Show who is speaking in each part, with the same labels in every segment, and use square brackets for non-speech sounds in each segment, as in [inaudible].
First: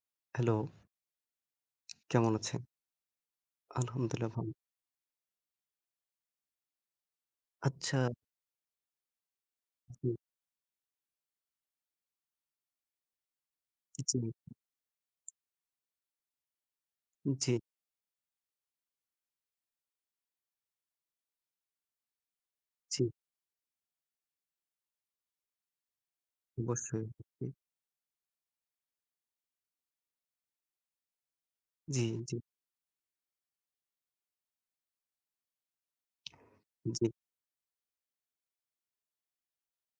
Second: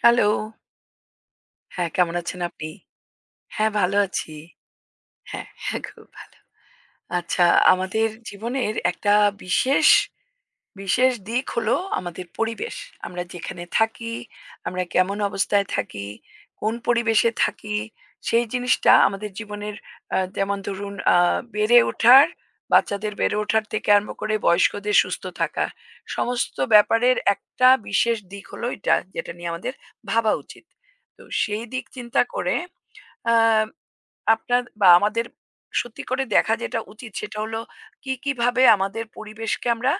Speaker 1: Hello.
Speaker 2: Hello,
Speaker 1: হ্যাঁ, কেমন
Speaker 2: কেমন
Speaker 1: আছেন
Speaker 2: আছেন?
Speaker 1: আপনি? হ্যাঁ, ভালো
Speaker 2: আলহামদুলিল্লাহ
Speaker 1: আছি।
Speaker 2: ভালো।
Speaker 1: হ্যাঁ, [laughs] হ্যাঁ, খুব ভালো। আচ্ছা,
Speaker 2: আচ্ছা,
Speaker 1: আমাদের জীবনের একটা বিশেষ
Speaker 2: জি,
Speaker 1: বিশেষ দিক হলো আমাদের পরিবেশ। আমরা যেখানে থাকি,
Speaker 2: জি,
Speaker 1: আমরা কেমন অবস্থায় থাকি, কোন পরিবেশে
Speaker 2: জি,
Speaker 1: থাকি, সেই জিনিসটা আমাদের জীবনের যেমন ধরুন বেড়ে ওঠার,
Speaker 2: জি,
Speaker 1: বাচ্চাদের বেড়ে ওঠার থেকে আরম্ভ করে বয়স্কদের সুস্থ থাকা। সমস্ত
Speaker 2: অবশ্যই।
Speaker 1: ব্যাপারের একটা বিশেষ দিক হলো এটা, যেটা নিয়ে আমাদের ভাবা উচিত। তো সেই দিক
Speaker 2: জি,
Speaker 1: চিন্তা
Speaker 2: জি,
Speaker 1: করে আ আপনার বা আমাদের সত্যি করে দেখা যেটা
Speaker 2: জি,
Speaker 1: উচিত সেটা হলো কিভাবে আমাদের পরিবেশকে আমরা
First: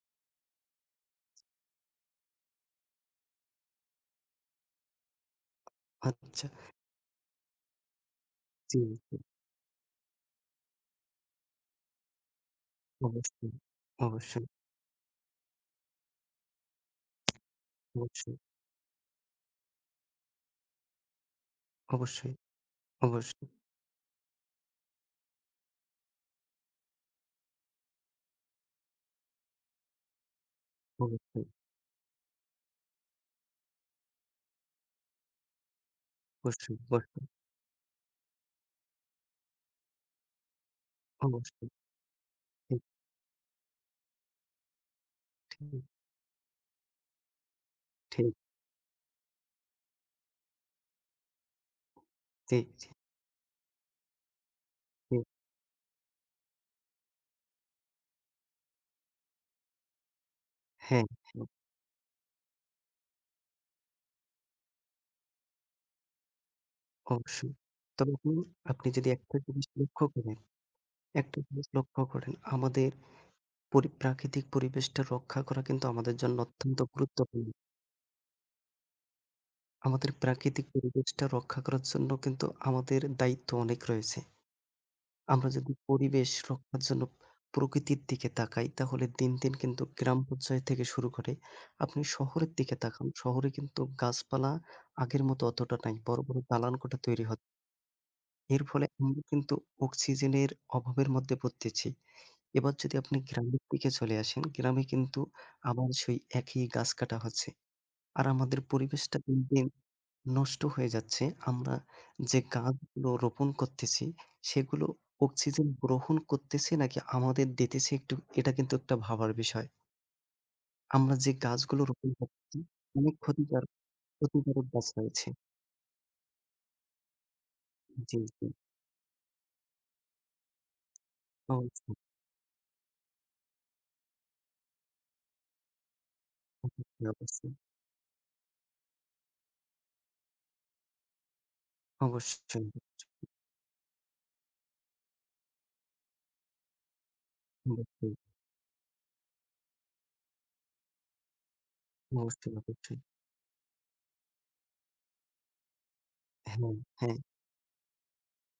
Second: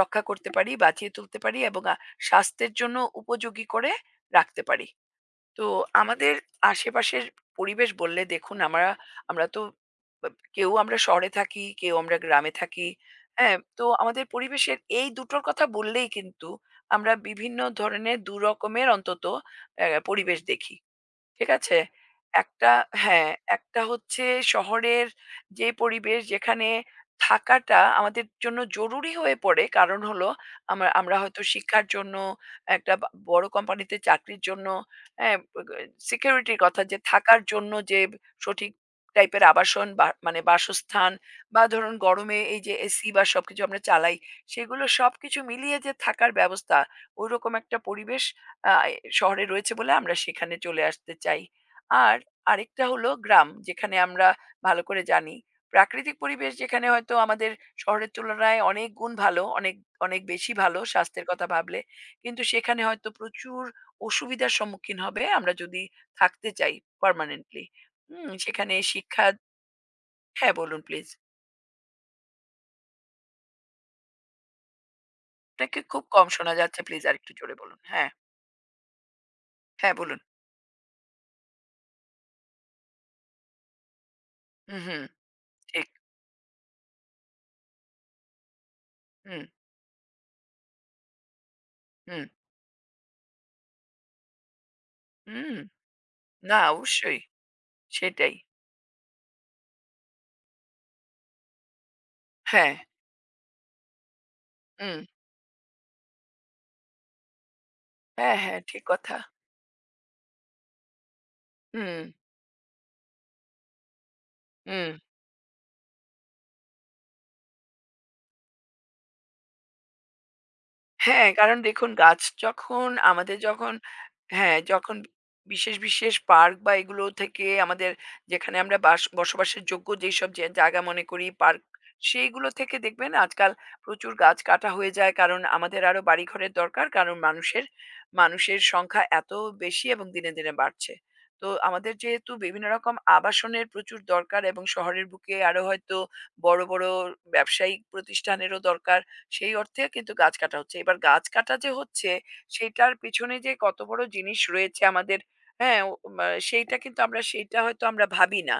Speaker 1: রক্ষা করতে পারি বাঁচিয়ে তুলতে পারি এবং স্বাস্থ্যের জন্য উপযোগী করে রাখতে পারি। তো আমাদের
Speaker 2: আচ্ছা,
Speaker 1: আশেপাশের পরিবেশ বললে দেখুন
Speaker 2: জি,
Speaker 1: আমরা
Speaker 2: জি,
Speaker 1: আমরা তো বা কেউ আমরা শহরে থাকি কেউ আমরা গ্রামে থাকি।
Speaker 2: অবশ্যই,
Speaker 1: হ্যাঁ, তো আমাদের
Speaker 2: অবশ্যই,
Speaker 1: পরিবেশের এই দুটোর কথা বললেই কিন্তু আমরা বিভিন্ন ধরনের দু
Speaker 2: অবশ্যই,
Speaker 1: রকমের অন্তত পরিবেশ দেখি, ঠিক আছে?
Speaker 2: অবশ্যই,
Speaker 1: একটা, হ্যাঁ,
Speaker 2: অবশ্যই,
Speaker 1: একটা হচ্ছে শহরের যে পরিবেশ যেখানে থাকাটা আমাদের জন্য জরুরি হয়ে পড়ে। কারণ হলো আমরা আমরা হয়তো
Speaker 2: অবশ্যই,
Speaker 1: শিক্ষার জন্য একটা বা বড় কোম্পানিতে চাকরির জন্য, হ্যাঁ, গ সিকিউরিটির
Speaker 2: অবশ্যই,
Speaker 1: কথা, যে
Speaker 2: অবশ্যই,
Speaker 1: থাকার জন্য যে সঠিক টাইপের আবাসন বা মানে বাসস্থান বা
Speaker 2: অবশ্যই।
Speaker 1: ধরুন গরমে এই যে এসি বা সবকিছু আমরা চালাই, সেগুলো সবকিছু
Speaker 2: ঠিক,
Speaker 1: মিলিয়ে যে থাকার ব্যবস্থা, ওইরকম একটা পরিবেশ
Speaker 2: ঠিক,
Speaker 1: আ শহরে রয়েছে বলে আমরা সেখানে চলে আসতে চাই। আর
Speaker 2: ঠিক,
Speaker 1: আরেকটা
Speaker 2: ঠিক,
Speaker 1: হলো গ্রাম, যেখানে আমরা ভালো করে
Speaker 2: ঠিক।
Speaker 1: জানি। প্রাকৃতিক পরিবেশ যেখানে হয়তো আমাদের শহরের তুলনায় অনেক গুণ ভালো, অনেক, অনেক বেশি ভালো
Speaker 2: হ্যাঁ,
Speaker 1: স্বাস্থ্যের
Speaker 2: হ্যাঁ,
Speaker 1: কথা ভাবলে। কিন্তু সেখানে হয়তো প্রচুর অসুবিধার সম্মুখীন হবে আমরা যদি থাকতে চাই
Speaker 2: অবশ্যই।
Speaker 1: পার্মানেন্টলি।
Speaker 2: তবে
Speaker 1: হুম,
Speaker 2: হুম,
Speaker 1: সেখানে
Speaker 2: আপনি যদি
Speaker 1: শিক্ষা।
Speaker 2: একটা জিনিস লক্ষ্য করেন,
Speaker 1: হ্যাঁ, বলুন প্লিজ।
Speaker 2: আমাদের প্রাকৃতিক পরিবেশটা রক্ষা করা
Speaker 1: আপনাকে
Speaker 2: কিন্তু
Speaker 1: খুব
Speaker 2: আমাদের
Speaker 1: কম
Speaker 2: জন্য
Speaker 1: শোনা
Speaker 2: অত্যন্ত
Speaker 1: যাচ্ছে। প্লিজ আরেকটু
Speaker 2: গুরুত্বপূর্ণ।
Speaker 1: জোরে বলুন। হ্যাঁ, হ্যাঁ
Speaker 2: আমাদের
Speaker 1: বলুন।
Speaker 2: প্রাকৃতিক পরিবেশটা রক্ষা করার জন্য কিন্তু আমাদের দায়িত্ব অনেক রয়েছে।
Speaker 1: হুম, হুম,
Speaker 2: আমরা যদি
Speaker 1: ঠিক।
Speaker 2: পরিবেশ রক্ষার জন্য প্রকৃতির দিকে তাকাই তাহলে দিন,
Speaker 1: হুম,
Speaker 2: দিন কিন্তু গ্রাম পর্যায় থেকে শুরু করে আপনি
Speaker 1: হুম,
Speaker 2: শহরের দিকে তাকান। শহরে কিন্তু গাছপালা আগের মতো
Speaker 1: হুম।
Speaker 2: অতটা নাই। বড়, বড়
Speaker 1: না,
Speaker 2: দালানকোঠা
Speaker 1: অবশ্যই।
Speaker 2: তৈরি হয়।
Speaker 1: সেটাই।
Speaker 2: এর ফলে আমরা কিন্তু অক্সিজেনের অভাবের মধ্যে পড়তেছি। এবার
Speaker 1: হ্যাঁ।
Speaker 2: যদি আপনি গ্রামের দিকে চলে আসেন, গ্রামে
Speaker 1: হুম।
Speaker 2: কিন্তু আবার সেই একই গাছ কাটা হচ্ছে। আর
Speaker 1: হ্যাঁ,
Speaker 2: আমাদের
Speaker 1: হ্যাঁ, ঠিক কথা।
Speaker 2: পরিবেশটা দিন, দিন নষ্ট হয়ে যাচ্ছে। আমরা
Speaker 1: হুম,
Speaker 2: যে গাছগুলো রোপণ করতেছি, সেগুলো
Speaker 1: হুম।
Speaker 2: অক্সিজেন গ্রহণ করতেছে নাকি আমাদের দিতেছে একটু এটা কিন্তু একটা ভাবার বিষয়। আমরা
Speaker 1: হ্যাঁ,
Speaker 2: যে
Speaker 1: কারণ
Speaker 2: গাছগুলো
Speaker 1: দেখুন
Speaker 2: রোপণ
Speaker 1: গাছ
Speaker 2: করতেছি
Speaker 1: যখন
Speaker 2: অনেক
Speaker 1: আমাদের
Speaker 2: ক্ষতিকার
Speaker 1: যখন হ্যাঁ,
Speaker 2: ক্ষতিকারক গাছ
Speaker 1: যখন
Speaker 2: রয়েছে।
Speaker 1: বিশেষ, বিশেষ পার্ক বা এগুলো থেকে আমাদের,
Speaker 2: জি, জি।
Speaker 1: যেখানে আমরা বসবাসের যোগ্য যেসব জায়গা মনে করি পার্ক,
Speaker 2: অবশ্যই,
Speaker 1: সেইগুলো থেকে দেখবেন আজকাল প্রচুর গাছ কাটা হয়ে যায়। কারণ আমাদের আরো বাড়িঘরের দরকার।
Speaker 2: অবশ্যই,
Speaker 1: কারণ
Speaker 2: অবশ্যই,
Speaker 1: মানুষের মানুষের সংখ্যা এত বেশি এবং দিনে, দিনে বাড়ছে। তো আমাদের যেহেতু
Speaker 2: অবশ্যই,
Speaker 1: বিভিন্ন রকম আবাসনের প্রচুর দরকার এবং শহরের বুকে আরো হয়তো বড়, বড় ব্যবসায়িক
Speaker 2: অবশ্যই,
Speaker 1: প্রতিষ্ঠানেরও দরকার। সেই অর্থে কিন্তু গাছ কাটা হচ্ছে। এবার গাছ কাটা যে হচ্ছে,
Speaker 2: অবশ্যই,
Speaker 1: সেইটার
Speaker 2: অবশ্যই।
Speaker 1: পিছনে যে কত বড় জিনিস রয়েছে আমাদের, হ্যাঁ? ও মা,
Speaker 2: হ্যাঁ,
Speaker 1: সেইটা কিন্তু
Speaker 2: হ্যাঁ।
Speaker 1: আমরা, সেইটা হয়তো আমরা ভাবি না।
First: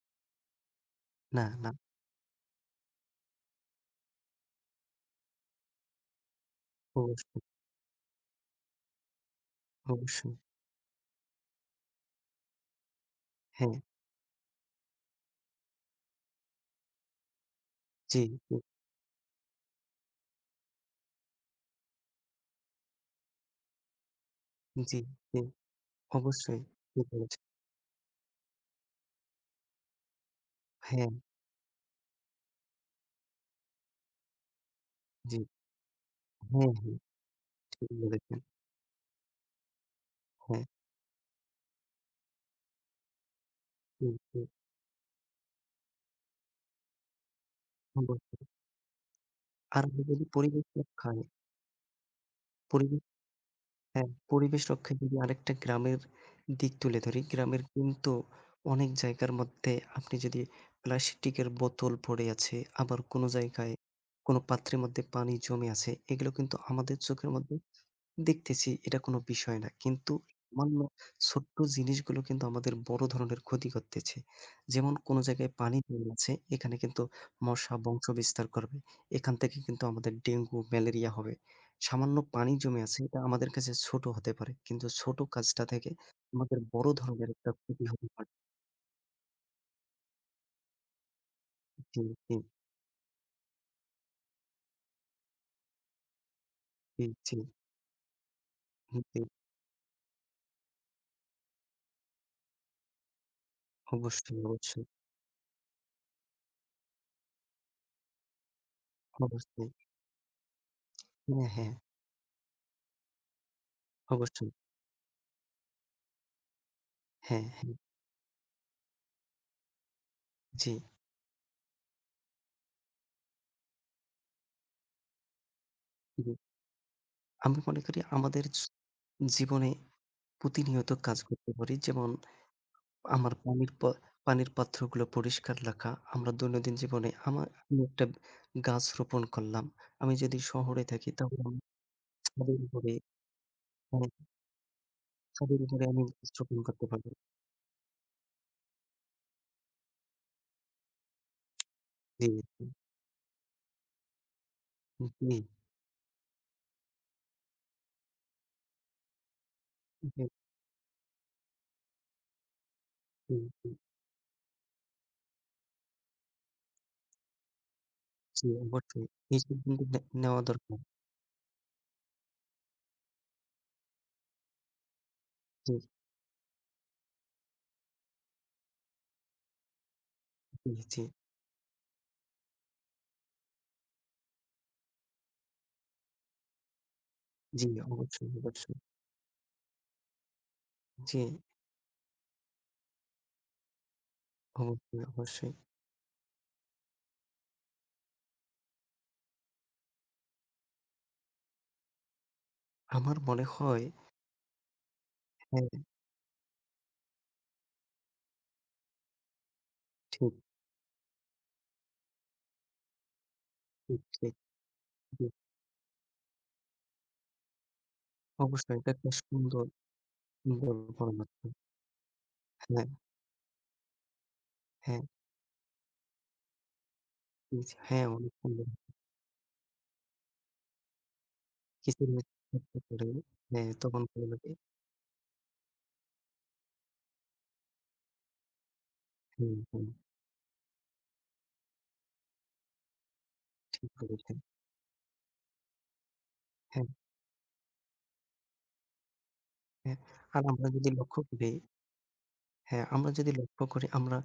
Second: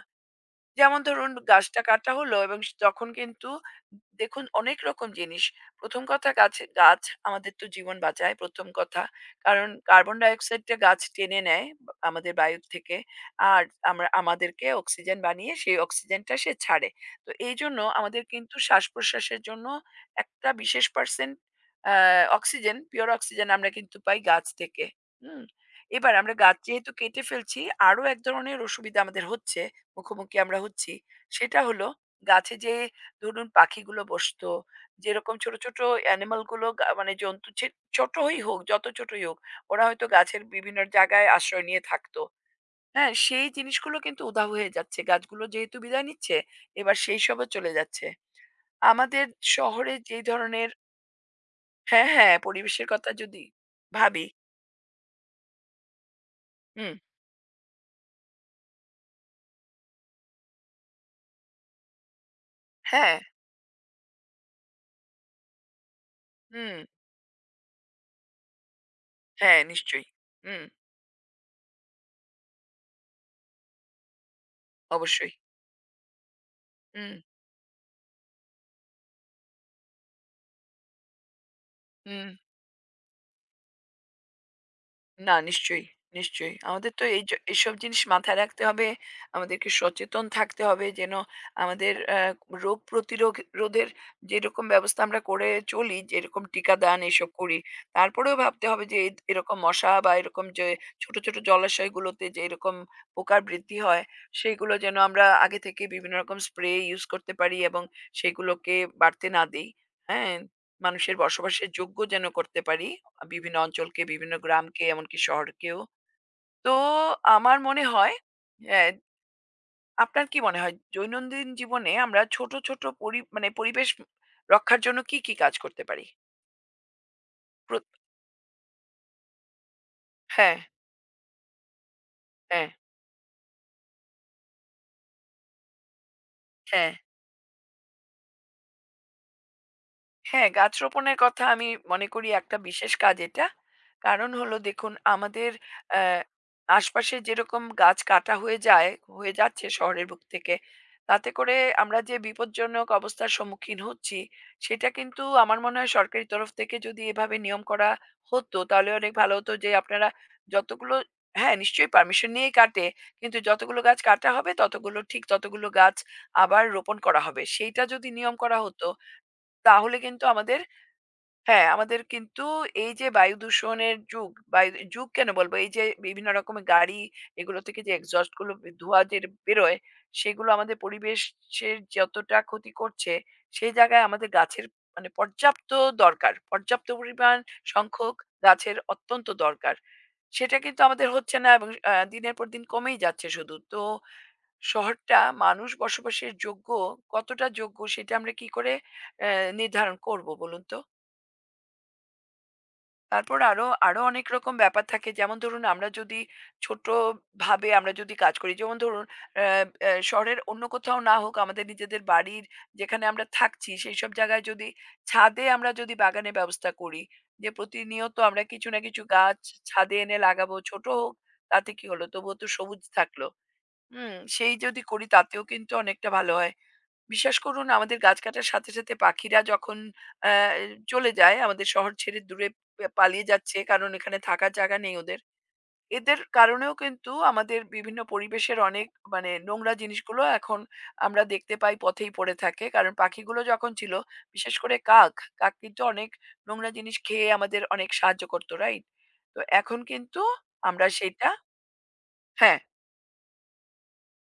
Speaker 1: যেমন ধরুন
Speaker 2: না, না।
Speaker 1: গাছটা কাটা হলো এবং তখন কিন্তু দেখুন অনেক রকম জিনিস। প্রথম কথা, গাছ গাছ
Speaker 2: অবশ্যই,
Speaker 1: আমাদের তো জীবন বাঁচায়। প্রথম কথা, কারণ কার্বন ডাই
Speaker 2: অবশ্যই।
Speaker 1: অক্সাইডটা গাছ টেনে নেয় আমাদের বায়ুর থেকে, আর
Speaker 2: হ্যাঁ,
Speaker 1: আমরা আমাদেরকে অক্সিজেন বানিয়ে সেই অক্সিজেনটা সে ছাড়ে। তো এই জন্য
Speaker 2: জি,
Speaker 1: আমাদের
Speaker 2: জি,
Speaker 1: কিন্তু শ্বাস প্রশ্বাসের জন্য একটা বিশেষ পার্সেন্ট অক্সিজেন, পিওর অক্সিজেন আমরা কিন্তু পাই গাছ থেকে।
Speaker 2: জি, জি।
Speaker 1: হুম। এবার আমরা গাছ
Speaker 2: অবশ্যই
Speaker 1: যেহেতু
Speaker 2: ঠিক
Speaker 1: কেটে
Speaker 2: বলেছেন।
Speaker 1: ফেলছি, আরো এক ধরনের অসুবিধা আমাদের হচ্ছে, মুখোমুখি আমরা হচ্ছি,
Speaker 2: হ্যাঁ,
Speaker 1: সেটা হলো গাছে যে ধরুন পাখিগুলো বসতো, যেরকম
Speaker 2: জি।
Speaker 1: ছোট, ছোট অ্যানিমাল গুলো
Speaker 2: হ্যাঁ, হ্যাঁ।
Speaker 1: মানে জন্তু
Speaker 2: ঠিক
Speaker 1: ছোটই
Speaker 2: বলেছেন।
Speaker 1: হোক, যত ছোটই হোক, ওরা হয়তো গাছের
Speaker 2: হ্যাঁ।
Speaker 1: বিভিন্ন জায়গায় আশ্রয় নিয়ে থাকতো। হ্যাঁ? সেই জিনিসগুলো
Speaker 2: হুম,
Speaker 1: কিন্তু
Speaker 2: হুম,
Speaker 1: উধাও হয়ে যাচ্ছে। গাছগুলো যেহেতু বিদায় নিচ্ছে, এবার সেইসবও চলে যাচ্ছে।
Speaker 2: অবশ্যই।
Speaker 1: আমাদের
Speaker 2: আর
Speaker 1: শহরে
Speaker 2: আমরা
Speaker 1: যে
Speaker 2: যদি পরিবেশ
Speaker 1: ধরনের,
Speaker 2: রক্ষায়
Speaker 1: হ্যাঁ, হ্যাঁ, পরিবেশের
Speaker 2: পরিবেশ
Speaker 1: কথা যদি
Speaker 2: হ্যাঁ,
Speaker 1: ভাবি।
Speaker 2: পরিবেশ রক্ষায় যদি আরেকটা গ্রামের দিক
Speaker 1: হুম,
Speaker 2: তুলে ধরি, গ্রামের কিন্তু অনেক জায়গার মধ্যে আপনি যদি প্লাস্টিকের বোতল পড়ে আছে, আবার
Speaker 1: হ্যাঁ,
Speaker 2: কোনো জায়গায় কোনো পাত্রের মধ্যে পানি জমে আছে, এগুলো কিন্তু
Speaker 1: হুম,
Speaker 2: আমাদের চোখের মধ্যে দেখতেছি এটা কোনো বিষয়
Speaker 1: হ্যাঁ,
Speaker 2: না।
Speaker 1: নিশ্চয়ই।
Speaker 2: কিন্তু
Speaker 1: হুম,
Speaker 2: সামান্য ছোট্ট জিনিসগুলো কিন্তু আমাদের বড় ধরনের ক্ষতি করতেছে। যেমন কোনো
Speaker 1: অবশ্যই।
Speaker 2: জায়গায় পানি জমে আছে, এখানে কিন্তু
Speaker 1: হুম,
Speaker 2: মশা বংশ বিস্তার করবে। এখান থেকে কিন্তু আমাদের ডেঙ্গু, ম্যালেরিয়া হবে। সামান্য
Speaker 1: হুম।
Speaker 2: পানি জমে আছে এটা আমাদের কাছে ছোট হতে পারে। কিন্তু ছোট
Speaker 1: না,
Speaker 2: কাজটা
Speaker 1: নিশ্চয়ই,
Speaker 2: থেকে
Speaker 1: নিশ্চয়ই।
Speaker 2: আমাদের বড়
Speaker 1: আমাদের তো এই
Speaker 2: ধরনের একটা
Speaker 1: এইসব
Speaker 2: ক্ষতি
Speaker 1: জিনিস
Speaker 2: হতে পারে।
Speaker 1: মাথায় রাখতে হবে। আমাদেরকে সচেতন থাকতে হবে যেন আমাদের
Speaker 2: জি, জি,
Speaker 1: রোগ রোধের যেরকম ব্যবস্থা আমরা করে চলি, যেরকম টিকাদান
Speaker 2: জি,
Speaker 1: এইসব
Speaker 2: জি,
Speaker 1: করি। তারপরেও ভাবতে হবে যে
Speaker 2: হুম, জি।
Speaker 1: এরকম মশা বা এরকম যে ছোট, ছোট জলাশয়গুলোতে যে এরকম পোকার বৃদ্ধি হয়,
Speaker 2: অবশ্যই,
Speaker 1: সেইগুলো
Speaker 2: অবশ্যই,
Speaker 1: যেন আমরা আগে থেকে বিভিন্ন রকম স্প্রে ইউজ করতে পারি এবং সেগুলোকে বাড়তে না
Speaker 2: অবশ্যই।
Speaker 1: দেই। হ্যাঁ? মানুষের
Speaker 2: হ্যাঁ,
Speaker 1: বসবাসের
Speaker 2: হ্যাঁ,
Speaker 1: যোগ্য যেন করতে পারি বিভিন্ন অঞ্চলকে, বিভিন্ন
Speaker 2: অবশ্যই।
Speaker 1: গ্রামকে, এমনকি শহরকেও। তো
Speaker 2: হ্যাঁ,
Speaker 1: আমার
Speaker 2: হ্যাঁ।
Speaker 1: মনে হয়, হ্যাঁ, আপনার কি মনে
Speaker 2: জি,
Speaker 1: হয় দৈনন্দিন জীবনে আমরা ছোট, ছোট মানে পরিবেশ রক্ষার জন্য কি, কি কাজ করতে পারি?
Speaker 2: জি। আমি মনে
Speaker 1: প্র
Speaker 2: করি আমাদের জীবনে
Speaker 1: হ্যাঁ,
Speaker 2: প্রতিনিয়ত কাজ করতে পারি। যেমন
Speaker 1: হ্যাঁ।
Speaker 2: আমার পানির পাত্রগুলো পরিষ্কার রাখা। আমরা দৈনন্দিন
Speaker 1: হ্যাঁ।
Speaker 2: জীবনে আমি একটা গাছ রোপণ করলাম। আমি যদি
Speaker 1: হ্যাঁ, গাছ
Speaker 2: শহরে থাকি
Speaker 1: রোপণের
Speaker 2: তাহলে
Speaker 1: কথা
Speaker 2: আমি
Speaker 1: আমি মনে করি একটা
Speaker 2: ছাদের উপরে
Speaker 1: বিশেষ কাজ এটা।
Speaker 2: হ্যাঁ,
Speaker 1: কারণ হলো দেখুন আমাদের
Speaker 2: ছাদের উপরে আমি
Speaker 1: অ্যা
Speaker 2: গাছ রোপণ করতে পারবো।
Speaker 1: আশপাশে যেরকম গাছ কাটা হয়ে যায়, হয়ে যাচ্ছে শহরের বুক থেকে, তাতে করে আমরা যে
Speaker 2: জি, জি,
Speaker 1: বিপজ্জনক অবস্থার সম্মুখীন হচ্ছি, সেটা কিন্তু
Speaker 2: জি,
Speaker 1: আমার মনে হয় সরকারি তরফ থেকে যদি এভাবে নিয়ম করা হতো, তাহলে অনেক ভালো হতো যে আপনারা যতগুলো, হ্যাঁ, নিশ্চয়ই পারমিশন নিয়েই কাটে।
Speaker 2: জি,
Speaker 1: কিন্তু
Speaker 2: জি,
Speaker 1: যতগুলো গাছ কাটা হবে, ততগুলো, ঠিক ততগুলো গাছ আবার রোপণ করা হবে। সেইটা যদি নিয়ম
Speaker 2: জি,
Speaker 1: করা হতো
Speaker 2: অবশ্যই। এই সিদ্ধান্ত
Speaker 1: তাহলে
Speaker 2: নে
Speaker 1: কিন্তু
Speaker 2: নেওয়া
Speaker 1: আমাদের,
Speaker 2: দরকার।
Speaker 1: হ্যাঁ, আমাদের কিন্তু এই যে বায়ু দূষণের যুগ, বায়ু যুগ কেন বলব? এই
Speaker 2: জি,
Speaker 1: যে বিভিন্ন রকমের গাড়ি, এগুলো থেকে যে এক্সহস্ট গুলো ধোঁয়া যে বেরোয়, সেগুলো
Speaker 2: জি,
Speaker 1: আমাদের
Speaker 2: জি,
Speaker 1: পরিবেশের যতটা ক্ষতি করছে, সেই জায়গায় আমাদের গাছের মানে পর্যাপ্ত দরকার। পর্যাপ্ত পরিমাণ
Speaker 2: জি,
Speaker 1: সংখ্যক
Speaker 2: অবশ্যই,
Speaker 1: গাছের
Speaker 2: অবশ্যই।
Speaker 1: অত্যন্ত দরকার। সেটা কিন্তু আমাদের
Speaker 2: জি,
Speaker 1: হচ্ছে না এবং দিনের পর দিন কমেই যাচ্ছে শুধু। তো
Speaker 2: অবশ্যই,
Speaker 1: শহরটা
Speaker 2: অবশ্যই।
Speaker 1: মানুষ বসবাসের যোগ্য, কতটা যোগ্য সেটা আমরা কি করে নির্ধারণ করব বলুন তো।
Speaker 2: আমার
Speaker 1: তারপর
Speaker 2: মনে
Speaker 1: আরো
Speaker 2: হয়
Speaker 1: আরো অনেক রকম ব্যাপার থাকে, যেমন ধরুন
Speaker 2: হ্যাঁ,
Speaker 1: আমরা যদি ছোট ভাবে আমরা যদি কাজ করি, যেমন ধরুন আহ, আহ,
Speaker 2: ঠিক,
Speaker 1: শহরের অন্য কোথাও না হোক আমাদের নিজেদের বাড়ির, যেখানে আমরা থাকছি সেই
Speaker 2: ঠিক,
Speaker 1: সব
Speaker 2: ঠিক,
Speaker 1: জায়গায় যদি
Speaker 2: ঠিক।
Speaker 1: ছাদে আমরা যদি বাগানের ব্যবস্থা করি, যে প্রতিনিয়ত আমরা কিছু
Speaker 2: অবশ্যই
Speaker 1: না
Speaker 2: এটা
Speaker 1: কিছু
Speaker 2: একটা
Speaker 1: গাছ
Speaker 2: সুন্দর
Speaker 1: ছাদে এনে লাগাবো,
Speaker 2: সুন্দর
Speaker 1: ছোট হোক,
Speaker 2: পরমাত্ম।
Speaker 1: তাতে কি হলো, তবুও তো সবুজ
Speaker 2: হ্যাঁ,
Speaker 1: থাকলো। হুম, সেই যদি
Speaker 2: হ্যাঁ,
Speaker 1: করি তাতেও কিন্তু অনেকটা ভালো হয়। বিশ্বাস করুন
Speaker 2: ইস
Speaker 1: আমাদের
Speaker 2: হ্যাঁ,
Speaker 1: গাছ
Speaker 2: অনেক
Speaker 1: কাটার
Speaker 2: সুন্দর।
Speaker 1: সাথে, সাথে পাখিরা যখন আ চলে যায় আমাদের শহর ছেড়ে
Speaker 2: কিচিরমিচির
Speaker 1: দূরে,
Speaker 2: শব্দ করে,
Speaker 1: পালিয়ে যাচ্ছে
Speaker 2: হ্যাঁ,
Speaker 1: কারণ
Speaker 2: তখন
Speaker 1: এখানে
Speaker 2: ভালো লাগে।
Speaker 1: থাকার জায়গা নেই ওদের। এদের কারণেও কিন্তু আমাদের বিভিন্ন পরিবেশের অনেক মানে
Speaker 2: হুম,
Speaker 1: নোংরা
Speaker 2: হুম,
Speaker 1: জিনিসগুলো এখন আমরা দেখতে পাই পথেই পড়ে থাকে। কারণ পাখিগুলো যখন
Speaker 2: ঠিক
Speaker 1: ছিল,
Speaker 2: বলেছেন।
Speaker 1: বিশেষ করে কাক, কাক কিন্তু অনেক নোংরা
Speaker 2: হ্যাঁ,
Speaker 1: জিনিস খেয়ে আমাদের অনেক সাহায্য করত, রাইট? তো এখন
Speaker 2: হ্যাঁ।
Speaker 1: কিন্তু
Speaker 2: আর আমরা
Speaker 1: আমরা
Speaker 2: যদি লক্ষ্য
Speaker 1: সেইটা,
Speaker 2: করি,
Speaker 1: হ্যাঁ,
Speaker 2: হ্যাঁ, আমরা যদি লক্ষ্য করি আমরা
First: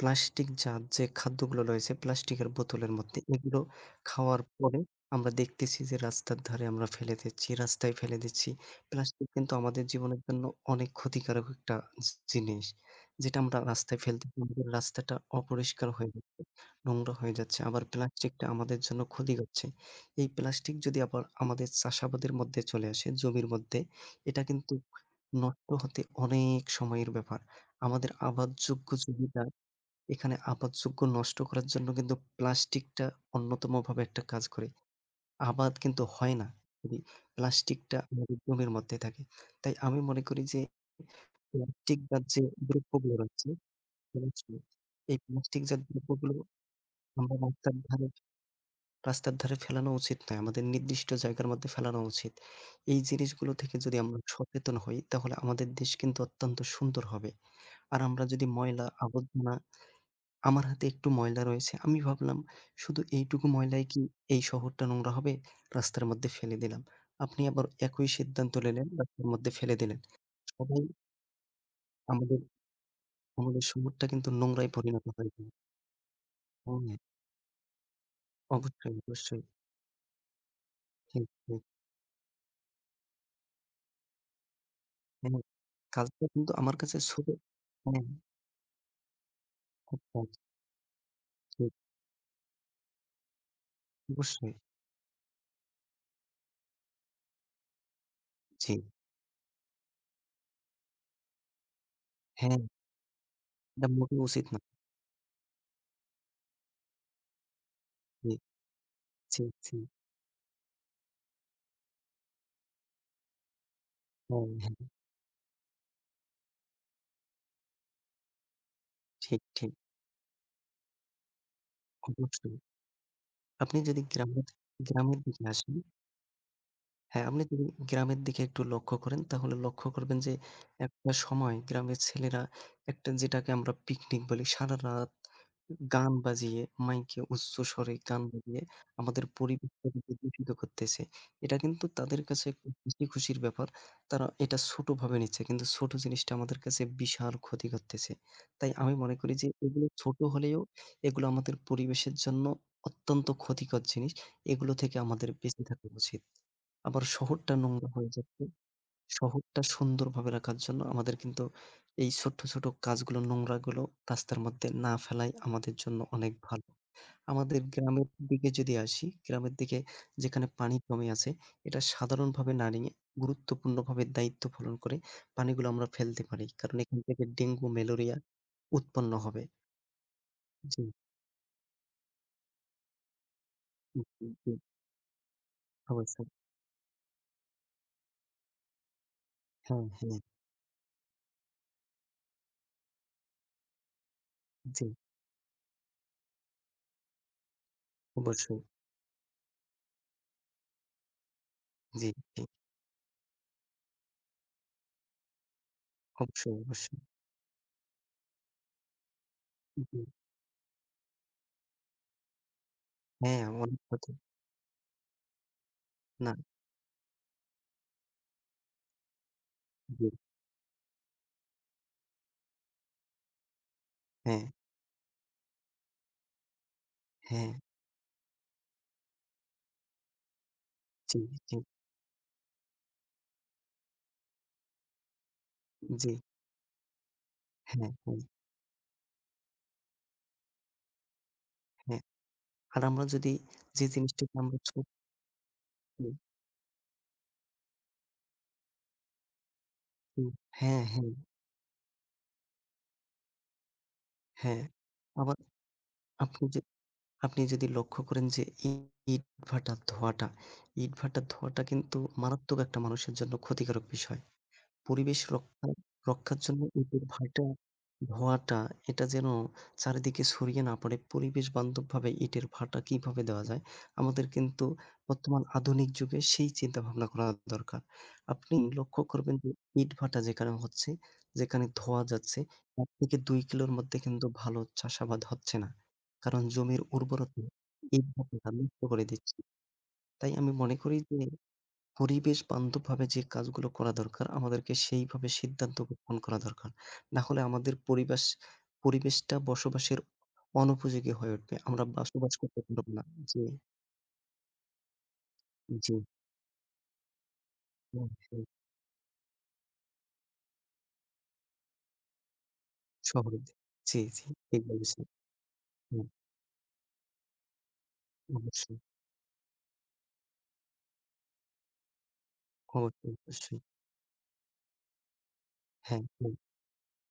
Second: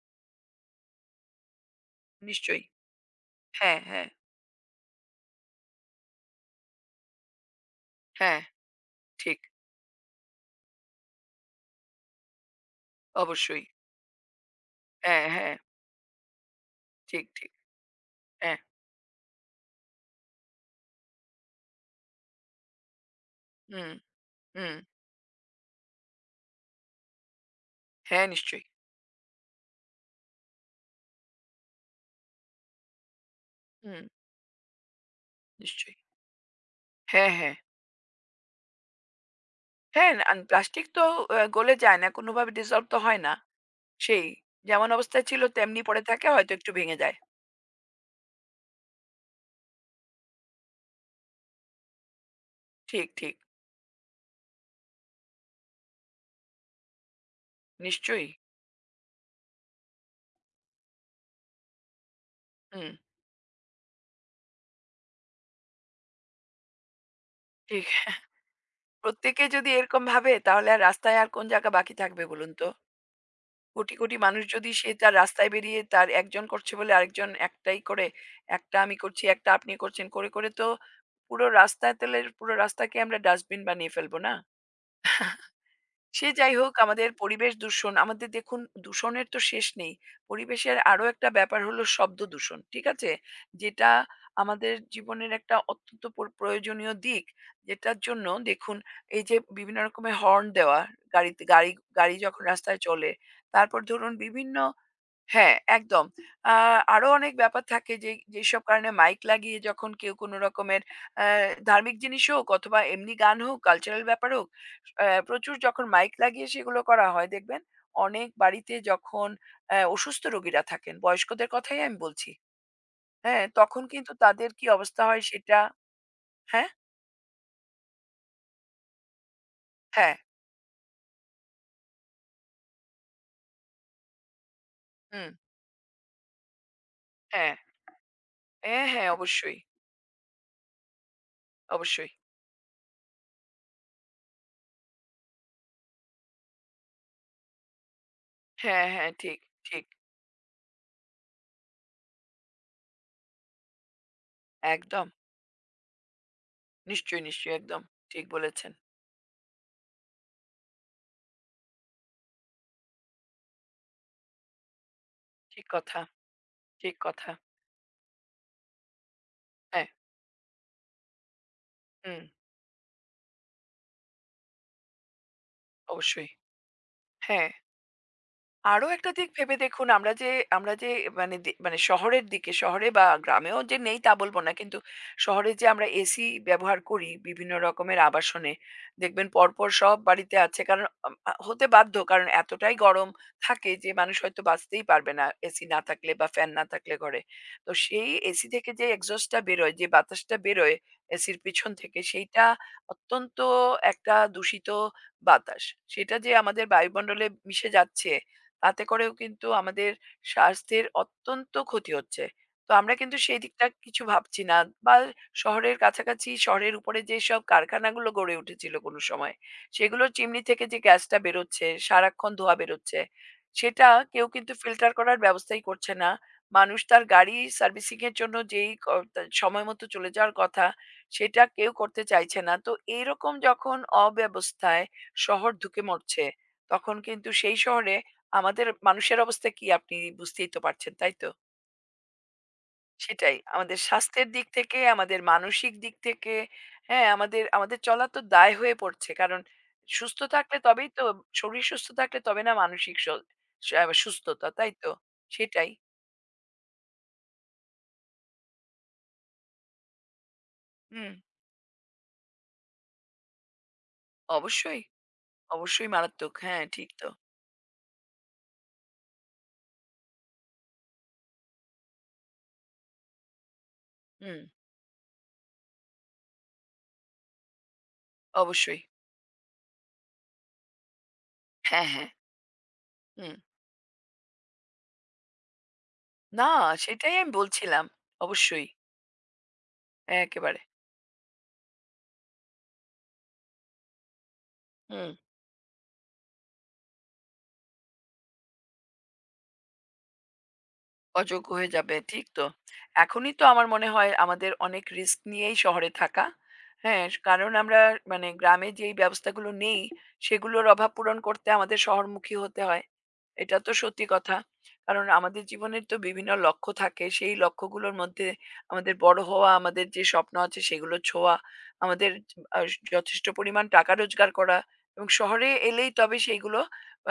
Speaker 2: প্লাস্টিক জাত যে খাদ্যগুলো রয়েছে, প্লাস্টিকের
Speaker 1: নিশ্চয়ই।
Speaker 2: বোতলের মধ্যে এগুলো
Speaker 1: হ্যাঁ, হ্যাঁ,
Speaker 2: খাওয়ার পরে আমরা দেখতেছি যে রাস্তার ধারে আমরা ফেলে দিচ্ছি, রাস্তায় ফেলে
Speaker 1: হ্যাঁ,
Speaker 2: দিচ্ছি। প্লাস্টিক
Speaker 1: ঠিক।
Speaker 2: কিন্তু আমাদের জীবনের জন্য অনেক ক্ষতিকারক একটা জিনিস। যেটা আমরা
Speaker 1: অবশ্যই।
Speaker 2: রাস্তায় ফেলতেছি আমাদের রাস্তাটা
Speaker 1: হ্যাঁ, হ্যাঁ,
Speaker 2: অপরিষ্কার হয়ে যাচ্ছে, নোংরা
Speaker 1: ঠিক,
Speaker 2: হয়ে
Speaker 1: ঠিক।
Speaker 2: যাচ্ছে। আবার প্লাস্টিকটা
Speaker 1: হ্যাঁ।
Speaker 2: আমাদের জন্য ক্ষতি করছে। এই প্লাস্টিক যদি আবার আমাদের চাষাবাদের মধ্যে চলে আসে, জমির মধ্যে,
Speaker 1: হুম,
Speaker 2: এটা কিন্তু
Speaker 1: হুম।
Speaker 2: নষ্ট হতে অনেক সময়ের ব্যাপার। আমাদের
Speaker 1: হ্যাঁ, নিশ্চয়ই।
Speaker 2: আবাদযোগ্য জমিটা এখানে আবাদযোগ্য নষ্ট করার জন্য কিন্তু প্লাস্টিকটা অন্যতমভাবে
Speaker 1: হুম,
Speaker 2: একটা কাজ করে। আবাদ
Speaker 1: নিশ্চয়ই।
Speaker 2: কিন্তু হয় না যদি
Speaker 1: হ্যাঁ, হ্যাঁ।
Speaker 2: প্লাস্টিকটা আমাদের জমির মধ্যে থাকে। তাই আমি
Speaker 1: হ্যাঁ,
Speaker 2: মনে করি যে
Speaker 1: প্লাস্টিক তো গলে
Speaker 2: প্লাস্টিক
Speaker 1: যায় না।
Speaker 2: জাত যে
Speaker 1: কোনোভাবে ডিসলভ তো
Speaker 2: দ্রব্যগুলো
Speaker 1: হয় না।
Speaker 2: রয়েছে
Speaker 1: সেই
Speaker 2: প্লাস্টিক,
Speaker 1: যেমন
Speaker 2: এই
Speaker 1: অবস্থায় ছিল
Speaker 2: প্লাস্টিক জাত
Speaker 1: তেমনি পড়ে থাকে,
Speaker 2: দ্রব্যগুলো
Speaker 1: হয়তো একটু ভেঙে যায়।
Speaker 2: আমরা রাস্তার ধারে ফেলানো উচিত নয়। আমাদের নির্দিষ্ট জায়গার মধ্যে ফেলানো উচিত। এই
Speaker 1: ঠিক, ঠিক।
Speaker 2: জিনিসগুলো থেকে যদি আমরা সচেতন হই তাহলে আমাদের দেশ কিন্তু অত্যন্ত সুন্দর হবে। আর আমরা
Speaker 1: নিশ্চয়ই।
Speaker 2: যদি ময়লা আবর্জনা আমার হাতে একটু ময়লা রয়েছে। আমি ভাবলাম
Speaker 1: হুম,
Speaker 2: শুধু এইটুকু ময়লায় কি এই শহরটা নোংরা হবে? রাস্তার মধ্যে ফেলে দিলাম। আপনি আবার
Speaker 1: ঠিক।
Speaker 2: একই সিদ্ধান্ত নিলেন, রাস্তার
Speaker 1: প্রত্যেকে
Speaker 2: মধ্যে
Speaker 1: যদি
Speaker 2: ফেলে দিলেন।
Speaker 1: এরকম ভাবে তাহলে
Speaker 2: সবাই
Speaker 1: আর রাস্তায় আর কোন জায়গা বাকি থাকবে
Speaker 2: আমাদের,
Speaker 1: বলুন তো?
Speaker 2: আমাদের
Speaker 1: কোটি,
Speaker 2: শহরটা
Speaker 1: কোটি
Speaker 2: কিন্তু
Speaker 1: মানুষ
Speaker 2: নোংরায়
Speaker 1: যদি সে
Speaker 2: পরিণত
Speaker 1: তার
Speaker 2: হয়ে গেল।
Speaker 1: রাস্তায় বেরিয়ে তার একজন করছে বলে
Speaker 2: হ্যাঁ,
Speaker 1: আরেকজন একটাই করে, একটা আমি
Speaker 2: অবশ্যই,
Speaker 1: করছি,
Speaker 2: অবশ্যই।
Speaker 1: একটা আপনি করছেন করে, করে তো
Speaker 2: ঠিক,
Speaker 1: পুরো
Speaker 2: ঠিক।
Speaker 1: রাস্তায়, তাহলে পুরো রাস্তাকে আমরা ডাস্টবিন বানিয়ে ফেলব না?
Speaker 2: হ্যাঁ, কাজটা
Speaker 1: সে
Speaker 2: কিন্তু
Speaker 1: যাই হোক,
Speaker 2: আমার কাছে
Speaker 1: আমাদের
Speaker 2: ছোট
Speaker 1: পরিবেশ দূষণ,
Speaker 2: হ্যাঁ,
Speaker 1: আমাদের দেখুন দূষণের তো শেষ নেই।
Speaker 2: খুব কাজ।
Speaker 1: পরিবেশের আরো একটা ব্যাপার
Speaker 2: ঠিক,
Speaker 1: হলো শব্দ দূষণ। ঠিক আছে? যেটা
Speaker 2: অবশ্যই।
Speaker 1: আমাদের জীবনের একটা অত্যন্ত প্রয়োজনীয় দিক। যেটার জন্য
Speaker 2: জি,
Speaker 1: দেখুন এই যে বিভিন্ন রকমের হর্ন দেওয়া, গাড়িতে গাড়ি গাড়ি যখন
Speaker 2: হ্যাঁ,
Speaker 1: রাস্তায় চলে। তারপর
Speaker 2: এটা
Speaker 1: ধরুন
Speaker 2: মোটেও উচিত
Speaker 1: বিভিন্ন,
Speaker 2: না।
Speaker 1: হ্যাঁ, একদম। আ আরো অনেক ব্যাপার থাকে যে
Speaker 2: জি,
Speaker 1: যেসব কারণে মাইক
Speaker 2: জি,
Speaker 1: লাগিয়ে
Speaker 2: জি।
Speaker 1: যখন কেউ কোনো রকমের অ্যা ধার্মিক জিনিস হোক অথবা এমনি গান হোক, কালচারাল ব্যাপার
Speaker 2: হ্যাঁ,
Speaker 1: হোক,
Speaker 2: হ্যাঁ।
Speaker 1: প্রচুর যখন মাইক লাগিয়ে সেগুলো করা হয় দেখবেন, অনেক বাড়িতে যখন
Speaker 2: ঠিক, ঠিক।
Speaker 1: অসুস্থ রোগীরা থাকেন, বয়স্কদের কথাই আমি বলছি।
Speaker 2: অবশ্যই।
Speaker 1: হ্যাঁ,
Speaker 2: আপনি
Speaker 1: তখন
Speaker 2: যদি
Speaker 1: কিন্তু তাদের কি অবস্থা
Speaker 2: গ্রামের
Speaker 1: হয়
Speaker 2: দিকে
Speaker 1: সেটা,
Speaker 2: আসেন
Speaker 1: হ্যাঁ?
Speaker 2: হ্যাঁ, আপনি যদি গ্রামের দিকে একটু লক্ষ্য করেন তাহলে লক্ষ্য
Speaker 1: হ্যাঁ,
Speaker 2: করবেন যে একটা সময় গ্রামের ছেলেরা একটা যেটাকে আমরা পিকনিক বলি সারারাত
Speaker 1: হুম,
Speaker 2: গান বাজিয়ে মাইকে উচ্চ
Speaker 1: হ্যাঁ।
Speaker 2: স্বরে গান বাজিয়ে
Speaker 1: হ্যাঁ, হ্যাঁ,
Speaker 2: আমাদের
Speaker 1: অবশ্যই,
Speaker 2: পরিবেশটাকে দূষিত করতেছে। এটা কিন্তু
Speaker 1: অবশ্যই।
Speaker 2: তাদের কাছে খুব হাসি খুশির ব্যাপার। তারা এটা ছোট ভাবে নিচ্ছে। কিন্তু ছোট জিনিসটা আমাদের কাছে বিশাল ক্ষতি করতেছে। তাই
Speaker 1: হ্যাঁ,
Speaker 2: আমি
Speaker 1: হ্যাঁ,
Speaker 2: মনে করি
Speaker 1: ঠিক,
Speaker 2: যে এগুলো
Speaker 1: ঠিক।
Speaker 2: ছোট হলেও এগুলো আমাদের পরিবেশের জন্য অত্যন্ত ক্ষতিকর জিনিস। এগুলো থেকে
Speaker 1: একদম।
Speaker 2: আমাদের বেঁচে থাকা উচিত। আবার
Speaker 1: নিশ্চয়ই,
Speaker 2: শহরটা
Speaker 1: নিশ্চয়ই একদম।
Speaker 2: নোংরা হয়ে
Speaker 1: ঠিক
Speaker 2: যাচ্ছে।
Speaker 1: বলেছেন।
Speaker 2: শহরটা সুন্দরভাবে রাখার জন্য আমাদের কিন্তু এই ছোট্ট, ছোট কাজগুলো নোংরাগুলো রাস্তার মধ্যে না ফেলাই
Speaker 1: ঠিক
Speaker 2: আমাদের জন্য
Speaker 1: কথা।
Speaker 2: অনেক ভালো।
Speaker 1: ঠিক কথা।
Speaker 2: আমাদের গ্রামের দিকে যদি আসি, গ্রামের দিকে
Speaker 1: হ্যাঁ,
Speaker 2: যেখানে পানি জমে আছে, এটা
Speaker 1: হুম,
Speaker 2: সাধারণভাবে না নিয়ে গুরুত্বপূর্ণভাবে দায়িত্ব পালন করে পানিগুলো আমরা ফেলতে
Speaker 1: অবশ্যই।
Speaker 2: পারি। কারণ এখান থেকে
Speaker 1: হ্যাঁ,
Speaker 2: ডেঙ্গু, ম্যালেরিয়া
Speaker 1: আরো
Speaker 2: উৎপন্ন
Speaker 1: একটা দিক
Speaker 2: হবে।
Speaker 1: ভেবে দেখুন আমরা যে, আমরা
Speaker 2: জি,
Speaker 1: যে মানে মানে শহরের দিকে, শহরে বা গ্রামেও যে নেই
Speaker 2: জি,
Speaker 1: তা
Speaker 2: জি,
Speaker 1: বলবো
Speaker 2: জি,
Speaker 1: না কিন্তু শহরে যে আমরা এসি
Speaker 2: অবশ্যই।
Speaker 1: ব্যবহার করি বিভিন্ন রকমের আবাসনে, দেখবেন পরপর
Speaker 2: হ্যাঁ,
Speaker 1: সব
Speaker 2: হ্যাঁ,
Speaker 1: বাড়িতে আছে, কারণ হতে বাধ্য কারণ এতটাই গরম থাকে যে মানুষ হয়তো বাঁচতেই
Speaker 2: জি,
Speaker 1: পারবে না এসি না থাকলে বা ফ্যান না থাকলে ঘরে। তো সেই এসি
Speaker 2: অবশ্যই।
Speaker 1: থেকে যে এক্সস্টটা বেরোয়, যে বাতাসটা বেরোয় এসির পিছন থেকে,
Speaker 2: জি, জি,
Speaker 1: সেইটা অত্যন্ত একটা দূষিত বাতাস, সেটা যে
Speaker 2: অবশ্যই,
Speaker 1: আমাদের
Speaker 2: অবশ্যই।
Speaker 1: বায়ুমণ্ডলে মিশে যাচ্ছে, তাতে করেও কিন্তু আমাদের
Speaker 2: জি,
Speaker 1: স্বাস্থ্যের অত্যন্ত ক্ষতি হচ্ছে। তো আমরা কিন্তু সেই
Speaker 2: হ্যাঁ,
Speaker 1: দিকটা
Speaker 2: অনেক
Speaker 1: কিছু
Speaker 2: কথা
Speaker 1: ভাবছি না। বা শহরের কাছাকাছি,
Speaker 2: না,
Speaker 1: শহরের উপরে যেসব কারখানাগুলো গড়ে উঠেছিল কোনো সময়,
Speaker 2: জি,
Speaker 1: সেগুলোর চিমনি থেকে যে গ্যাসটা বেরোচ্ছে, সারাক্ষণ ধোঁয়া বেরোচ্ছে, সেটা কেউ
Speaker 2: হ্যাঁ,
Speaker 1: কিন্তু ফিল্টার করার ব্যবস্থাই করছে না। মানুষ তার গাড়ি
Speaker 2: হ্যাঁ,
Speaker 1: সার্ভিসিং এর জন্য যেই তা সময় মতো চলে যাওয়ার কথা,
Speaker 2: জি,
Speaker 1: সেটা
Speaker 2: জি,
Speaker 1: কেউ করতে চাইছে না। তো এইরকম যখন অব্যবস্থায় শহর ধুঁকে
Speaker 2: জি,
Speaker 1: মরছে, তখন কিন্তু সেই
Speaker 2: হ্যাঁ,
Speaker 1: শহরে
Speaker 2: হ্যাঁ,
Speaker 1: আমাদের মানুষের অবস্থা কি আপনি বুঝতেই তো পারছেন, তাই তো?
Speaker 2: হ্যাঁ। আর আমরা যদি
Speaker 1: সেটাই। আমাদের
Speaker 2: যে
Speaker 1: স্বাস্থ্যের
Speaker 2: জিনিসটাকে
Speaker 1: দিক
Speaker 2: আমরা
Speaker 1: থেকে,
Speaker 2: সত্যি
Speaker 1: আমাদের মানসিক দিক থেকে, হ্যাঁ, আমাদের আমাদের চলা তো দায় হয়ে পড়ছে। কারণ সুস্থ
Speaker 2: জি,
Speaker 1: থাকলে
Speaker 2: হ্যাঁ,
Speaker 1: তবেই তো,
Speaker 2: হ্যাঁ,
Speaker 1: শরীর সুস্থ থাকলে তবে না মানসিক স সা সুস্থতা,
Speaker 2: হ্যাঁ।
Speaker 1: তাই তো?
Speaker 2: আবার
Speaker 1: সেটাই।
Speaker 2: আপনি যে আপনি যদি লক্ষ্য করেন যে ইটভাটার ধোঁয়াটা,
Speaker 1: হুম,
Speaker 2: কিন্তু মারাত্মক একটা মানুষের জন্য ক্ষতিকারক বিষয়।
Speaker 1: অবশ্যই,
Speaker 2: পরিবেশ রক্ষা
Speaker 1: অবশ্যই মারাত্মক।
Speaker 2: রক্ষার জন্য
Speaker 1: হ্যাঁ,
Speaker 2: এই
Speaker 1: ঠিক
Speaker 2: যে
Speaker 1: তো।
Speaker 2: ভাটা, ধোঁয়াটা এটা যেন চারিদিকে ছড়িয়ে না পড়ে, পরিবেশ বান্ধবভাবে ইটের ভাটা কিভাবে দেওয়া যায়? আমাদের
Speaker 1: হুম,
Speaker 2: কিন্তু বর্তমান আধুনিক যুগে সেই চিন্তাভাবনা করা দরকার। আপনি
Speaker 1: অবশ্যই।
Speaker 2: লক্ষ্য করবেন যে ইট ভাটা যেখানে হচ্ছে, যেখানে
Speaker 1: হ্যাঁ,
Speaker 2: ধোঁয়া
Speaker 1: হ্যাঁ।
Speaker 2: যাচ্ছে, ১ থেকে
Speaker 1: হুম।
Speaker 2: ২ কিলোর মধ্যে কিন্তু ভালো চাষাবাদ হচ্ছে না। কারণ
Speaker 1: না,
Speaker 2: জমির
Speaker 1: সেটাই আমি
Speaker 2: উর্বরতা
Speaker 1: বলছিলাম।
Speaker 2: ইট ভাটাটা
Speaker 1: অবশ্যই,
Speaker 2: নষ্ট করে দিচ্ছে। তাই আমি
Speaker 1: একেবারে।
Speaker 2: মনে করি যে পরিবেশ বান্ধবভাবে যে কাজগুলো করা দরকার, আমাদেরকে
Speaker 1: হুম।
Speaker 2: সেইভাবে সিদ্ধান্ত গ্রহণ করা দরকার। না হলে আমাদের পরিবেশটা বসবাসের অনুপযোগী হয়ে
Speaker 1: অযোগ্য
Speaker 2: উঠবে।
Speaker 1: হয়ে
Speaker 2: আমরা
Speaker 1: যাবে। ঠিক
Speaker 2: বসবাস
Speaker 1: তো।
Speaker 2: করতে পারব না।
Speaker 1: এখনই
Speaker 2: জি,
Speaker 1: তো আমার মনে হয় আমাদের অনেক রিস্ক নিয়েই শহরে
Speaker 2: জি,
Speaker 1: থাকা। হ্যাঁ? কারণ আমরা মানে
Speaker 2: অবশ্যই।
Speaker 1: গ্রামে যেই ব্যবস্থাগুলো নেই, সেগুলোর অভাব পূরণ করতে আমাদের শহরমুখী হতে হয়।
Speaker 2: শহরে
Speaker 1: এটা তো
Speaker 2: জি,
Speaker 1: সত্যি
Speaker 2: জি,
Speaker 1: কথা।
Speaker 2: ঠিক
Speaker 1: কারণ
Speaker 2: বলেছেন।
Speaker 1: আমাদের জীবনের তো
Speaker 2: হুম,
Speaker 1: বিভিন্ন লক্ষ্য থাকে। সেই লক্ষ্যগুলোর মধ্যে
Speaker 2: অবশ্যই,
Speaker 1: আমাদের বড় হওয়া, আমাদের যে স্বপ্ন আছে সেগুলো ছোঁয়া, আমাদের আ
Speaker 2: অবশ্যই,
Speaker 1: যথেষ্ট
Speaker 2: অবশ্যই।
Speaker 1: পরিমাণ টাকা রোজগার করা, এবং শহরে এলেই
Speaker 2: হ্যাঁ,
Speaker 1: তবে
Speaker 2: হ্যাঁ,
Speaker 1: সেইগুলো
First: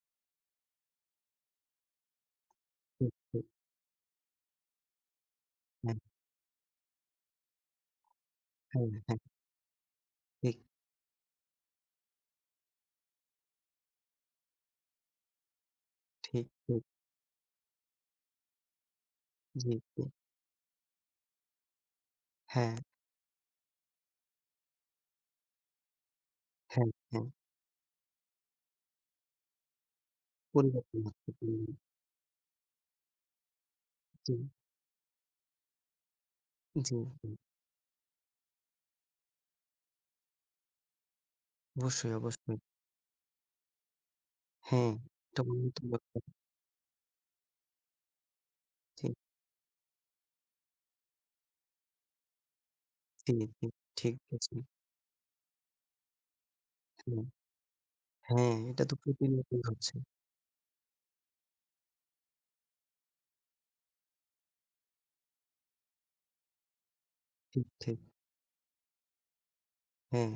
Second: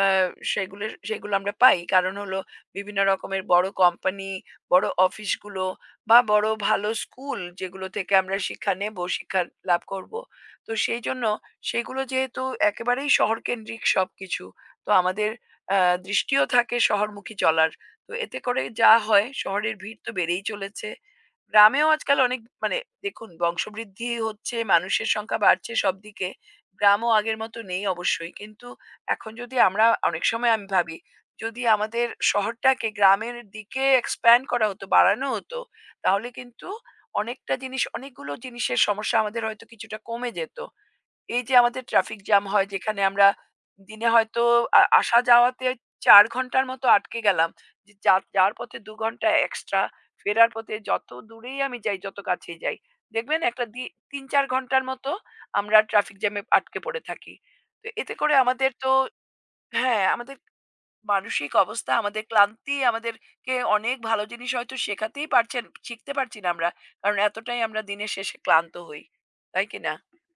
Speaker 1: আ সেগুলো আমরা পাই। কারণ হলো বিভিন্ন
Speaker 2: ঠিক,
Speaker 1: রকমের
Speaker 2: ঠিক।
Speaker 1: বড় কোম্পানি, বড় অফিসগুলো
Speaker 2: হ্যাঁ,
Speaker 1: বা বড় ভালো স্কুল যেগুলো থেকে আমরা শিক্ষা
Speaker 2: হ্যাঁ,
Speaker 1: নেব,
Speaker 2: হ্যাঁ,
Speaker 1: শিক্ষা লাভ করব।
Speaker 2: ঠিক,
Speaker 1: তো সেইজন্য সেগুলো যেহেতু একেবারেই শহরকেন্দ্রিক সবকিছু, তো আমাদের আ দৃষ্টিও
Speaker 2: ঠিক,
Speaker 1: থাকে
Speaker 2: ঠিক।
Speaker 1: শহরমুখী চলার। তো এতে করে যা হয়,
Speaker 2: জি,
Speaker 1: শহরের ভিড়
Speaker 2: জি।
Speaker 1: তো বেড়েই চলেছে। গ্রামেও আজকাল অনেক
Speaker 2: হ্যাঁ,
Speaker 1: মানে দেখুন বংশবৃদ্ধি হচ্ছে, মানুষের সংখ্যা বাড়ছে সবদিকে।
Speaker 2: হ্যাঁ,
Speaker 1: গ্রামও
Speaker 2: হ্যাঁ।
Speaker 1: আগের মতো নেই অবশ্যই। কিন্তু এখন যদি আমরা, অনেক সময় আমি ভাবি,
Speaker 2: পরিবর্তন আসতে পারে।
Speaker 1: যদি আমাদের শহরটাকে গ্রামের দিকে
Speaker 2: জি,
Speaker 1: expand করা হতো, বাড়ানো হতো, তাহলে কিন্তু
Speaker 2: জি, জি।
Speaker 1: অনেকটা জিনিস, অনেকগুলো জিনিসের সমস্যা আমাদের হয়তো কিছুটা কমে যেত। এই যে আমাদের
Speaker 2: অবশ্যই,
Speaker 1: ট্রাফিক জ্যাম
Speaker 2: অবশ্যই।
Speaker 1: হয় যেখানে আমরা দিনে হয়তো
Speaker 2: হ্যাঁ,
Speaker 1: আসা
Speaker 2: এটা
Speaker 1: যাওয়াতে
Speaker 2: উন্নত দরকার।
Speaker 1: ৪ ঘন্টার মতো আটকে গেলাম। যে যা যাওয়ার পথে ২
Speaker 2: জি।
Speaker 1: ঘন্টা এক্সট্রা, ফেরার পথে যত দূরেই আমি যাই, যত কাছেই যাই,
Speaker 2: জি,
Speaker 1: দেখবেন একটা
Speaker 2: জি, ঠিক
Speaker 1: ৩-৪
Speaker 2: বলেছেন।
Speaker 1: ঘন্টার মতো আমরা ট্রাফিক জ্যামে আটকে পড়ে
Speaker 2: হ্যাঁ,
Speaker 1: থাকি। তো এতে করে
Speaker 2: হ্যাঁ,
Speaker 1: আমাদের
Speaker 2: এটা
Speaker 1: তো,
Speaker 2: তো প্রতিনিয়তই হচ্ছে।
Speaker 1: হ্যাঁ, আমাদের মানসিক অবস্থা, আমাদের ক্লান্তি, আমাদেরকে অনেক ভালো জিনিস হয়তো শেখাতেই পারছেন শিখতে পারছি না আমরা। কারণ এতটাই
Speaker 2: ঠিক,
Speaker 1: আমরা
Speaker 2: ঠিক।
Speaker 1: দিনের শেষে ক্লান্ত হই। তাই কিনা?
Speaker 2: হ্যাঁ,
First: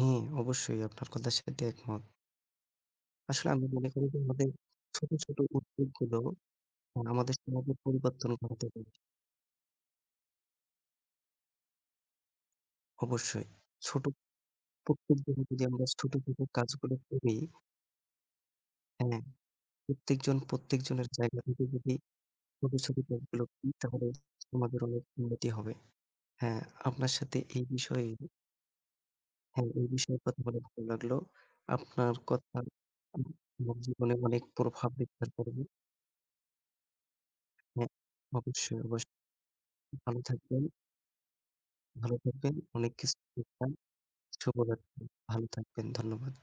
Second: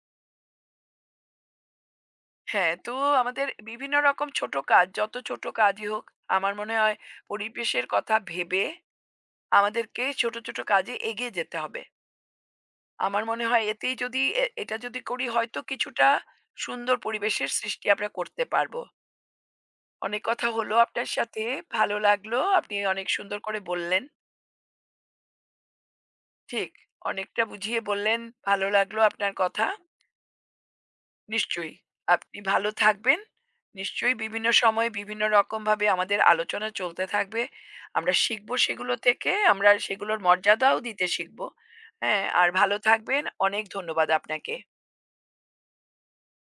Speaker 2: হ্যাঁ, অবশ্যই আপনার কথার সাথে একমত।
Speaker 1: হ্যাঁ, তো আমাদের
Speaker 2: আসলে আমি মনে
Speaker 1: বিভিন্ন
Speaker 2: করি যে
Speaker 1: রকম
Speaker 2: আমাদের
Speaker 1: ছোট কাজ,
Speaker 2: ছোট,
Speaker 1: যত
Speaker 2: ছোট
Speaker 1: ছোট কাজই হোক,
Speaker 2: উদ্যোগগুলো
Speaker 1: আমার মনে হয়
Speaker 2: আমাদের সমাজের
Speaker 1: পরিবেশের কথা
Speaker 2: পরিবর্তন
Speaker 1: ভেবে
Speaker 2: ঘটাতে পারে।
Speaker 1: আমাদেরকে ছোট, ছোট কাজে এগিয়ে যেতে হবে। আমার মনে
Speaker 2: অবশ্যই।
Speaker 1: হয় এতেই
Speaker 2: ছোট
Speaker 1: যদি, এটা যদি করি
Speaker 2: প্রত্যেকদিন
Speaker 1: হয়তো
Speaker 2: যদি আমরা
Speaker 1: কিছুটা
Speaker 2: ছোট, ছোট কাজগুলো
Speaker 1: সুন্দর
Speaker 2: করি,
Speaker 1: পরিবেশের সৃষ্টি আমরা করতে পারবো।
Speaker 2: হ্যাঁ,
Speaker 1: অনেক
Speaker 2: প্রত্যেকজন
Speaker 1: কথা হলো
Speaker 2: প্রত্যেকজনের
Speaker 1: আপনার
Speaker 2: জায়গা
Speaker 1: সাথে,
Speaker 2: থেকে যদি
Speaker 1: ভালো লাগলো।
Speaker 2: ছোট,
Speaker 1: আপনি
Speaker 2: ছোট
Speaker 1: অনেক সুন্দর
Speaker 2: কাজগুলো
Speaker 1: করে
Speaker 2: করি
Speaker 1: বললেন।
Speaker 2: তাহলে আমাদের অনেক উন্নতি হবে। হ্যাঁ,
Speaker 1: ঠিক,
Speaker 2: আপনার সাথে
Speaker 1: অনেকটা
Speaker 2: এই
Speaker 1: বুঝিয়ে
Speaker 2: বিষয়ে
Speaker 1: বললেন, ভালো লাগলো আপনার কথা।
Speaker 2: হ্যাঁ, এই বিষয়ে কথা বলে ভালো লাগলো।
Speaker 1: নিশ্চয়ই।
Speaker 2: আপনার
Speaker 1: আপনি
Speaker 2: কথা
Speaker 1: ভালো থাকবেন।
Speaker 2: আমার জীবনে
Speaker 1: নিশ্চয়ই
Speaker 2: অনেক
Speaker 1: বিভিন্ন
Speaker 2: প্রভাব
Speaker 1: সময়ে বিভিন্ন
Speaker 2: বিস্তার করবে।
Speaker 1: রকমভাবে আমাদের আলোচনা চলতে থাকবে।
Speaker 2: হ্যাঁ,
Speaker 1: আমরা শিখব
Speaker 2: অবশ্যই,
Speaker 1: সেগুলো থেকে,
Speaker 2: অবশ্যই।
Speaker 1: আমরা সেগুলোর
Speaker 2: ভালো থাকবেন,
Speaker 1: মর্যাদাও দিতে শিখব।
Speaker 2: ভালো
Speaker 1: হ্যাঁ? আর
Speaker 2: থাকবেন।
Speaker 1: ভালো
Speaker 2: অনেক কিছু
Speaker 1: থাকবেন। অনেক
Speaker 2: শিখলাম।
Speaker 1: ধন্যবাদ আপনাকে।
Speaker 2: শুভরাত্রি। ভালো থাকবেন। ধন্যবাদ।